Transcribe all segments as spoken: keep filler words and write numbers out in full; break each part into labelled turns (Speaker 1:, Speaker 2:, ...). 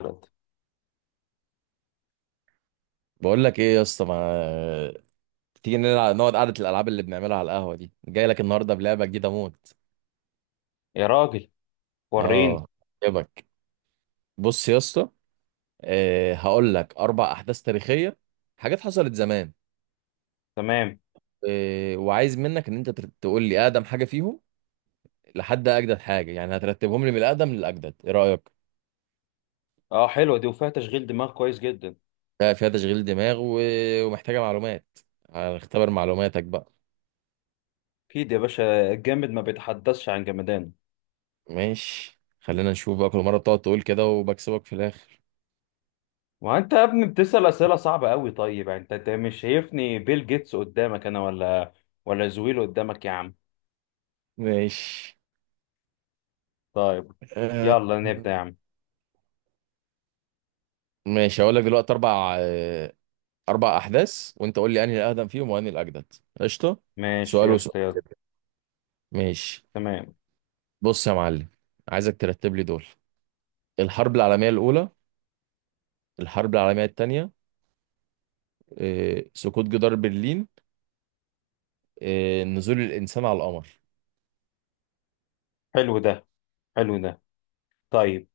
Speaker 1: انت،
Speaker 2: بقول لك ايه يا اسطى؟ ما تيجي نلعب، نقعد قعدة الالعاب اللي بنعملها على القهوة دي، جاي لك النهارده بلعبة جديدة موت.
Speaker 1: يا راجل. وريني.
Speaker 2: اه، يبك، بص يا اسطى، آه، هقول لك اربع احداث تاريخية، حاجات حصلت زمان.
Speaker 1: تمام.
Speaker 2: آه، وعايز منك ان انت تر- تقول لي اقدم حاجة فيهم لحد اجدد حاجة، يعني هترتبهم لي من الاقدم للاجدد، ايه رأيك؟
Speaker 1: اه، حلوه دي وفيها تشغيل دماغ كويس جدا.
Speaker 2: ده فيها تشغيل دماغ و... ومحتاجة معلومات، هنختبر معلوماتك بقى.
Speaker 1: اكيد يا باشا، الجامد ما بيتحدثش عن جمدانه.
Speaker 2: ماشي، خلينا نشوف بقى، كل مرة بتقعد تقول كده وبكسبك في الاخر.
Speaker 1: وانت يا ابني بتسأل اسئله صعبه قوي. طيب يعني انت انت مش شايفني بيل جيتس قدامك انا، ولا ولا زويل قدامك يا عم؟
Speaker 2: ماشي،
Speaker 1: طيب،
Speaker 2: آه،
Speaker 1: يلا نبدا يا عم.
Speaker 2: ماشي هقول لك دلوقتي اربع آه، اربع احداث، وانت قول لي انهي الاقدم فيهم وانهي الاجدد. قشطه،
Speaker 1: ماشي
Speaker 2: سؤال
Speaker 1: يا
Speaker 2: وسؤال،
Speaker 1: شطي، يلا.
Speaker 2: ماشي.
Speaker 1: تمام.
Speaker 2: بص يا معلم، عايزك ترتب لي دول: الحرب العالميه الاولى، الحرب العالميه الثانيه، سقوط جدار برلين، آه، نزول الانسان على القمر.
Speaker 1: حلو ده، حلو ده. طيب،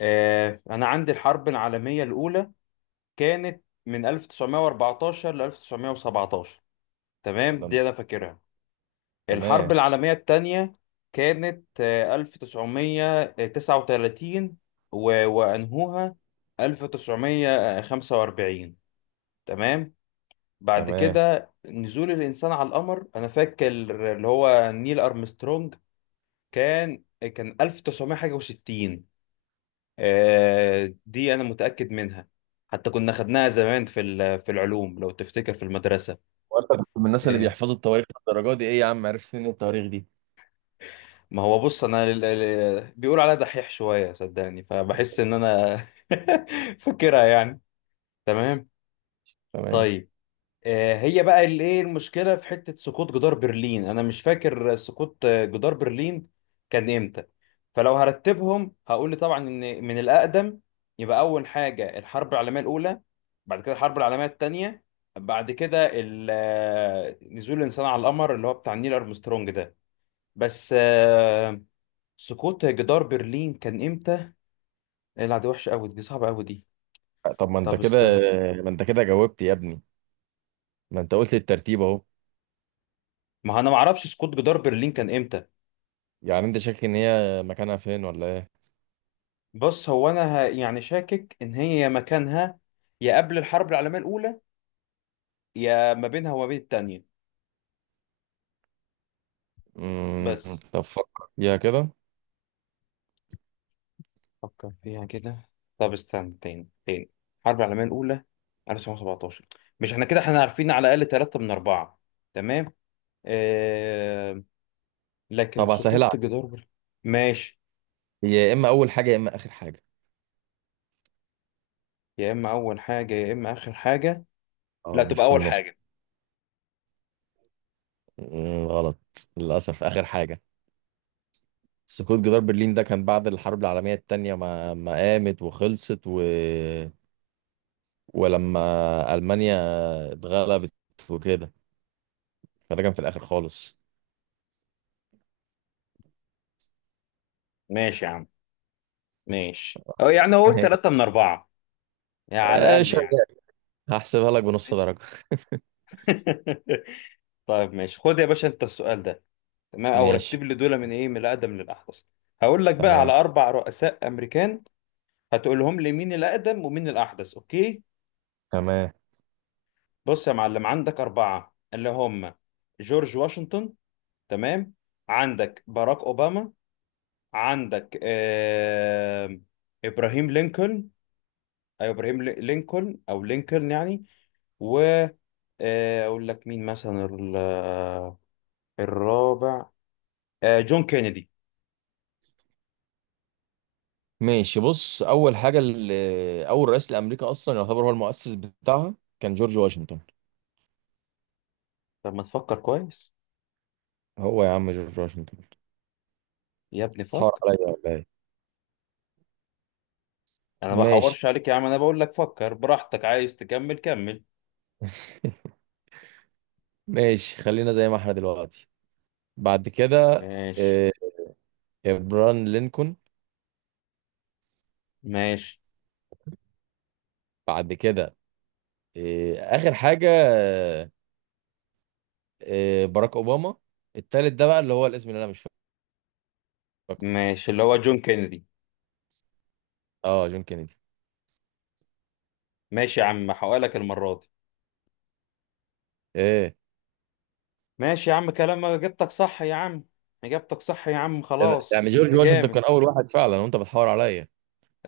Speaker 1: آه انا عندي الحرب العالميه الاولى كانت من ألف وتسعمية واربعتاشر ل ألف وتسعمائة وسبعة عشر،
Speaker 2: ده
Speaker 1: تمام،
Speaker 2: أنت-
Speaker 1: دي انا فاكرها. الحرب
Speaker 2: تمام،
Speaker 1: العالمية التانية كانت آه، ألف وتسعمية وتسعة وتلاتين، و- وأنهوها ألف وتسعمائة وخمسة وأربعين. تمام. بعد
Speaker 2: تمام.
Speaker 1: كده نزول الإنسان على القمر، أنا فاكر اللي هو نيل أرمسترونج، كان كان ألف وتسعمائة حاجة وستين. آه، دي أنا متأكد منها، حتى كنا خدناها زمان في ال- في العلوم لو تفتكر في المدرسة.
Speaker 2: وانت كنت من الناس اللي
Speaker 1: آه،
Speaker 2: بيحفظوا التواريخ للدرجه دي؟ ايه يا عم، عرفت ان التواريخ دي؟
Speaker 1: ما هو بص، انا ال- ال- بيقول عليا دحيح شويه، صدقني، فبحس ان انا فاكرها يعني. تمام.
Speaker 2: تمام.
Speaker 1: طيب، آه، هي بقى اللي ايه المشكله في حته سقوط جدار برلين، انا مش فاكر سقوط آه، جدار برلين كان امتى. فلو هرتبهم هقول طبعا ان من الاقدم يبقى اول حاجه الحرب العالميه الاولى، بعد كده الحرب العالميه الثانيه، بعد كده ال- آه، نزول الانسان على القمر اللي هو بتاع نيل ارمسترونج ده. بس آه، سقوط جدار برلين كان امتى؟ لا دي وحشه قوي، دي صعبه قوي دي.
Speaker 2: طب ما انت
Speaker 1: طب
Speaker 2: كده،
Speaker 1: استنى.
Speaker 2: ما انت كده جاوبت يا ابني، ما انت قلت الترتيب اهو.
Speaker 1: ما انا ما اعرفش سقوط جدار برلين كان امتى.
Speaker 2: يعني انت شاكك ان هي مكانها فين ولا ايه؟
Speaker 1: بص، هو انا ه... يعني شاكك ان هي يا مكانها يا قبل الحرب العالميه الاولى، يا ما بينها وما بين التانية،
Speaker 2: امم،
Speaker 1: بس.
Speaker 2: طب فكر فيها كده.
Speaker 1: فكر فيها كده. طب استنى، تاني تاني. الحرب العالميه الاولى ألف وتسعمائة وسبعة عشر. مش احنا كده احنا عارفين على الاقل ثلاثة من اربعة؟ تمام. آه... لكن
Speaker 2: طب هسهلها
Speaker 1: سقوط
Speaker 2: عليك.
Speaker 1: جدار برلين. ماشي.
Speaker 2: هي يا اما اول حاجه يا اما اخر حاجه.
Speaker 1: يا اما اول حاجه يا اما اخر حاجه. لا،
Speaker 2: اه، مش
Speaker 1: تبقى
Speaker 2: في
Speaker 1: اول
Speaker 2: النص.
Speaker 1: حاجه.
Speaker 2: مم، غلط، للاسف اخر حاجه. سقوط جدار برلين ده كان بعد الحرب العالميه التانية ما ما قامت وخلصت و... ولما المانيا اتغلبت وكده، فده كان في الاخر خالص.
Speaker 1: ماشي يا عم، ماشي. او يعني اقول ثلاثة من أربعة، يعني على
Speaker 2: آه،
Speaker 1: الاقل يعني.
Speaker 2: شغال، هحسبها لك بنص
Speaker 1: ماشي
Speaker 2: درجه.
Speaker 1: طيب ماشي، خد يا باشا انت السؤال ده. تمام. او
Speaker 2: ماشي،
Speaker 1: رتب لي دول من ايه، من الاقدم للاحدث. هقول لك بقى على
Speaker 2: تمام،
Speaker 1: اربع رؤساء امريكان، هتقول لهم لي مين الاقدم ومين الاحدث، اوكي؟
Speaker 2: تمام،
Speaker 1: بص يا معلم، عندك اربعة اللي هم جورج واشنطن، تمام، عندك باراك اوباما، عندك آه... ابراهيم لينكولن، أيوة ابراهيم لينكولن او لينكولن يعني. و آه، اقول لك مين مثلا ال- آه، الرابع، آه، جون كينيدي.
Speaker 2: ماشي. بص، اول حاجه، اللي اول رئيس لامريكا اصلا يعتبر هو المؤسس بتاعها كان جورج واشنطن.
Speaker 1: طب ما تفكر كويس
Speaker 2: هو يا عم جورج واشنطن،
Speaker 1: يا ابني،
Speaker 2: تحور
Speaker 1: فكر.
Speaker 2: عليا ولا ايه؟
Speaker 1: انا ما
Speaker 2: ماشي
Speaker 1: بحورش عليك يا عم، انا بقول لك فكر براحتك، عايز تكمل كمل.
Speaker 2: ماشي، خلينا زي ما احنا دلوقتي، بعد كده
Speaker 1: ماشي،
Speaker 2: آه، ابران لينكولن،
Speaker 1: ماشي.
Speaker 2: بعد كده آه، اخر حاجه آه، آه، باراك اوباما. التالت ده بقى اللي هو الاسم اللي انا مش فاكره.
Speaker 1: ماشي اللي هو جون كينيدي.
Speaker 2: اه، جون كينيدي.
Speaker 1: ماشي يا عم، هحققلك المرة دي.
Speaker 2: ايه؟
Speaker 1: ماشي يا عم، كلام، اجابتك صح يا عم، اجابتك صح يا عم،
Speaker 2: إيه،
Speaker 1: خلاص
Speaker 2: يعني
Speaker 1: انت
Speaker 2: جورج واشنطن
Speaker 1: جامد.
Speaker 2: كان اول واحد فعلا وانت بتحور عليا؟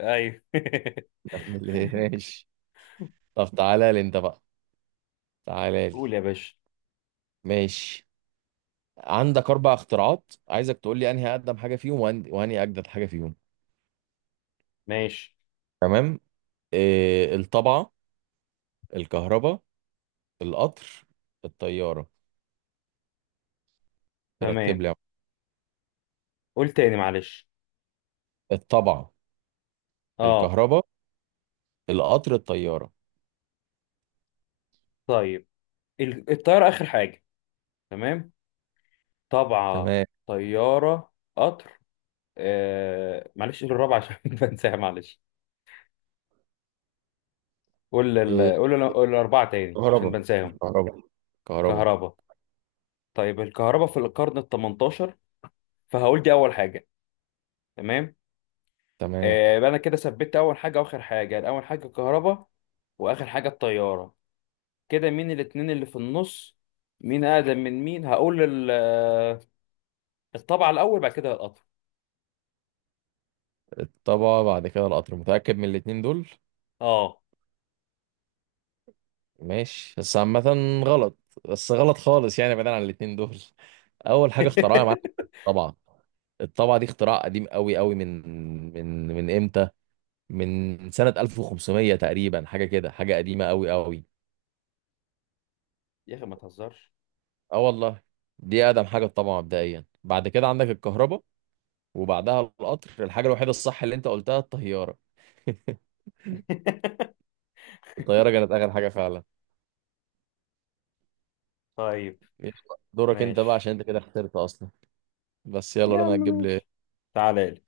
Speaker 1: ايوه
Speaker 2: ماشي. طب تعالى لي انت بقى، تعالى لي.
Speaker 1: قول يا باشا.
Speaker 2: ماشي، عندك اربع اختراعات، عايزك تقول لي انهي اقدم حاجه فيهم وأن- وانهي اجدد حاجه فيهم.
Speaker 1: ماشي.
Speaker 2: تمام، إيه، الطبعه، الكهرباء، القطر، الطياره، رتب
Speaker 1: تمام.
Speaker 2: لي يا عم.
Speaker 1: قول تاني معلش.
Speaker 2: الطبعه،
Speaker 1: اه.
Speaker 2: الكهرباء، القطر، الطياره،
Speaker 1: طيب ال- الطيارة آخر حاجة، تمام. طبعة،
Speaker 2: تمام،
Speaker 1: طيارة، قطر. آه... معلش قول الرابعة عشان بنساها معلش. قول
Speaker 2: إيه،
Speaker 1: ال... قول ال... قول الأربعة تاني عشان
Speaker 2: الكهرباء،
Speaker 1: بنساهم.
Speaker 2: الكهرباء، الكهرباء،
Speaker 1: كهرباء. طيب الكهرباء في القرن ال التمنتاشر، فهقول دي أول حاجة. تمام.
Speaker 2: تمام.
Speaker 1: آه... يبقى أنا كده ثبت أول حاجة وآخر حاجة، أول حاجة الكهرباء وآخر حاجة الطيارة. كده مين الاتنين اللي في النص، مين أقدم من مين؟ هقول ال... آه، الطبعة الأول بعد كده القطر.
Speaker 2: الطبعه بعد كده القطر، متاكد من الاتنين دول؟
Speaker 1: اه.
Speaker 2: ماشي، بس عامه غلط، بس غلط خالص، يعني بعيدا عن الاتنين دول، اول حاجه اخترعها يا معلم الطبعه. الطابعة دي اختراع قديم قوي قوي، من من من امتى؟ من سنة ألف وخمسمية تقريبا، حاجة كده، حاجة قديمة قوي قوي.
Speaker 1: يا أخي ما تهزرش.
Speaker 2: اه والله، دي أقدم حاجة الطابعة مبدئيا، بعد كده عندك الكهرباء، وبعدها القطر، الحاجة الوحيدة الصح اللي انت قلتها الطيارة. الطيارة كانت آخر حاجة فعلا.
Speaker 1: طيب
Speaker 2: يلا، دورك انت بقى
Speaker 1: ماشي
Speaker 2: عشان انت كده خسرت أصلا، بس يلا
Speaker 1: يا عم.
Speaker 2: رنا هتجيب لي.
Speaker 1: ماشي، تعالى لي.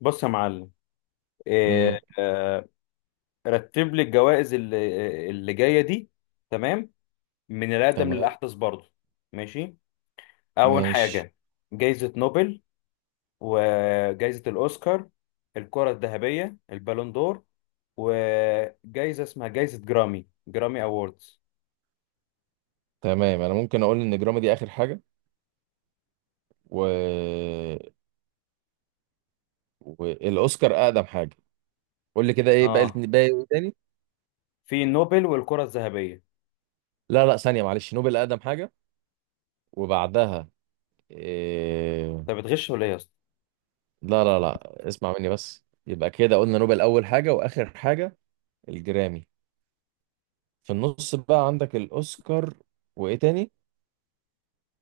Speaker 1: بص يا معلم.
Speaker 2: امم،
Speaker 1: إيه آه. رتب لي الجوائز اللي اللي جايه دي، تمام، من الاقدم
Speaker 2: تمام،
Speaker 1: للاحدث برضه. ماشي. اول
Speaker 2: ماشي.
Speaker 1: حاجه، جائزه نوبل، وجائزه الاوسكار، الكره الذهبيه البالون دور، وجائزه اسمها جائزه جرامي، جرامي اووردز.
Speaker 2: تمام، انا ممكن اقول ان جرامي دي اخر حاجة، و... والاوسكار اقدم حاجة. قول لي كده، ايه باقي
Speaker 1: اه،
Speaker 2: الاتنين- باقي، إيه تاني؟
Speaker 1: في نوبل والكره الذهبيه.
Speaker 2: لا لا، ثانية معلش، نوبل أقدم حاجة، وبعدها إيه...
Speaker 1: طب بتغش ولا ايه يا اسطى؟
Speaker 2: لا لا لا، اسمع مني بس، يبقى كده قلنا نوبل أول حاجة وآخر حاجة الجرامي، في النص بقى عندك الأوسكار وإيه تاني؟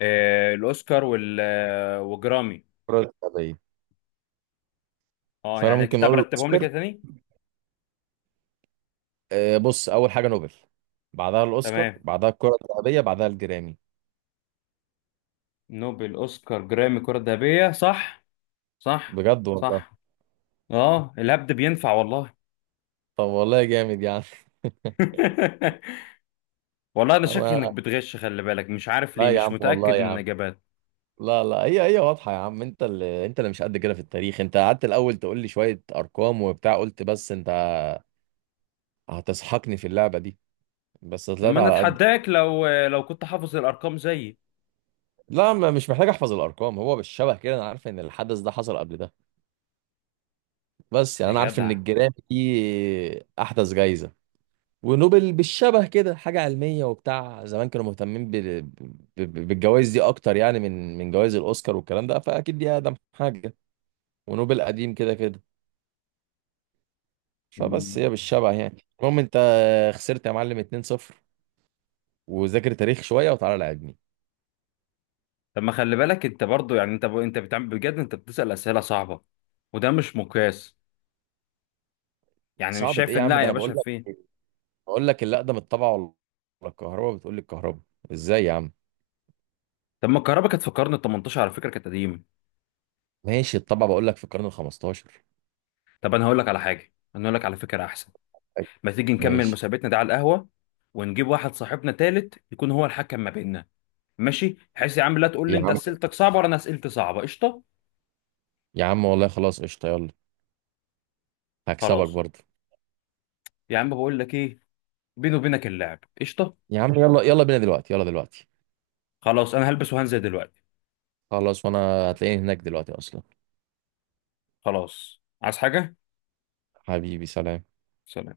Speaker 1: آه، الاوسكار، وال آه، وجرامي.
Speaker 2: الكرة الذهبية.
Speaker 1: اه،
Speaker 2: فأنا
Speaker 1: يعني
Speaker 2: ممكن
Speaker 1: كده
Speaker 2: أقول
Speaker 1: برتبهم لي
Speaker 2: الأوسكار،
Speaker 1: كده تاني.
Speaker 2: إيه، بص، أول حاجة نوبل، بعدها الأوسكار،
Speaker 1: تمام.
Speaker 2: بعدها الكرة الذهبية، بعدها الجرامي.
Speaker 1: نوبل، اوسكار، جرامي، كرة ذهبية، صح؟ صح.
Speaker 2: بجد والله.
Speaker 1: صح. اه، الهبد بينفع والله.
Speaker 2: طب والله جامد يعني
Speaker 1: والله انا شاكك انك
Speaker 2: أنا،
Speaker 1: بتغش، خلي بالك، مش عارف
Speaker 2: لا
Speaker 1: ليه
Speaker 2: يا
Speaker 1: مش
Speaker 2: عم
Speaker 1: متأكد
Speaker 2: والله يا
Speaker 1: من
Speaker 2: عم،
Speaker 1: الاجابات.
Speaker 2: لا لا، هي هي واضحة يا عم، انت اللي انت اللي مش قد كده في التاريخ، انت قعدت الاول تقول لي شوية ارقام وبتاع، قلت بس انت هتسحقني في اللعبة دي، بس
Speaker 1: طب
Speaker 2: طلعت
Speaker 1: ما انا
Speaker 2: على قد.
Speaker 1: اتحداك، لو لو كنت حافظ الارقام زيي.
Speaker 2: لا، ما مش محتاج احفظ الارقام، هو بالشبه كده انا عارف ان الحدث ده حصل قبل ده، بس يعني
Speaker 1: يا
Speaker 2: انا عارف ان
Speaker 1: جدع.
Speaker 2: الجيران دي احدث جايزة. ونوبل بالشبه كده حاجة علمية وبتاع، زمان كانوا مهتمين بال... ب- ب- بالجوائز دي اكتر، يعني من من جوائز الاوسكار والكلام ده، فاكيد دي اقدم حاجة، ونوبل قديم كده كده، فبس
Speaker 1: مم.
Speaker 2: هي بالشبع يعني، المهم انت خسرت يا معلم اتنين صفر، وذاكر تاريخ شويه وتعالى لعبني.
Speaker 1: طب ما خلي بالك انت برضو، يعني انت ب... انت بتعمل بجد، انت بتسأل اسئلة صعبة، وده مش مقياس. يعني مش
Speaker 2: صعبة ايه
Speaker 1: شايف
Speaker 2: يا
Speaker 1: ان،
Speaker 2: عم،
Speaker 1: لا
Speaker 2: ده
Speaker 1: يا
Speaker 2: انا بقول
Speaker 1: باشا
Speaker 2: لك
Speaker 1: فين.
Speaker 2: بقول لك اللي اقدم الطبعه ولا الكهرباء، بتقول لي الكهرباء، ازاي يا عم؟
Speaker 1: طب ما الكهرباء كانت في القرن ال التمنتاشر على فكرة، كانت قديمة.
Speaker 2: ماشي، الطبعه بقول لك في القرن ال خمستاشر.
Speaker 1: طب انا هقول لك على حاجه، انا هقول لك على فكره احسن. ما تيجي نكمل
Speaker 2: ماشي
Speaker 1: مسابقتنا ده على القهوه، ونجيب واحد صاحبنا تالت يكون هو الحكم ما بيننا، ماشي؟ بحيث يا عم لا تقول لي
Speaker 2: يا
Speaker 1: انت
Speaker 2: عم،
Speaker 1: اسئلتك صعبه ولا انا اسئلتي صعبه. قشطه.
Speaker 2: يا عم والله خلاص قشطه، يلا هكسبك
Speaker 1: خلاص.
Speaker 2: برضه.
Speaker 1: يا عم بقول لك ايه، بيني وبينك اللعب قشطه.
Speaker 2: يا عم يلا، يلا بينا دلوقتي، يلا دلوقتي.
Speaker 1: خلاص انا هلبس وهنزل دلوقتي.
Speaker 2: خلاص، وانا هتلاقيني هناك دلوقتي اصلا.
Speaker 1: خلاص، عايز حاجه؟
Speaker 2: حبيبي سلام.
Speaker 1: سلام.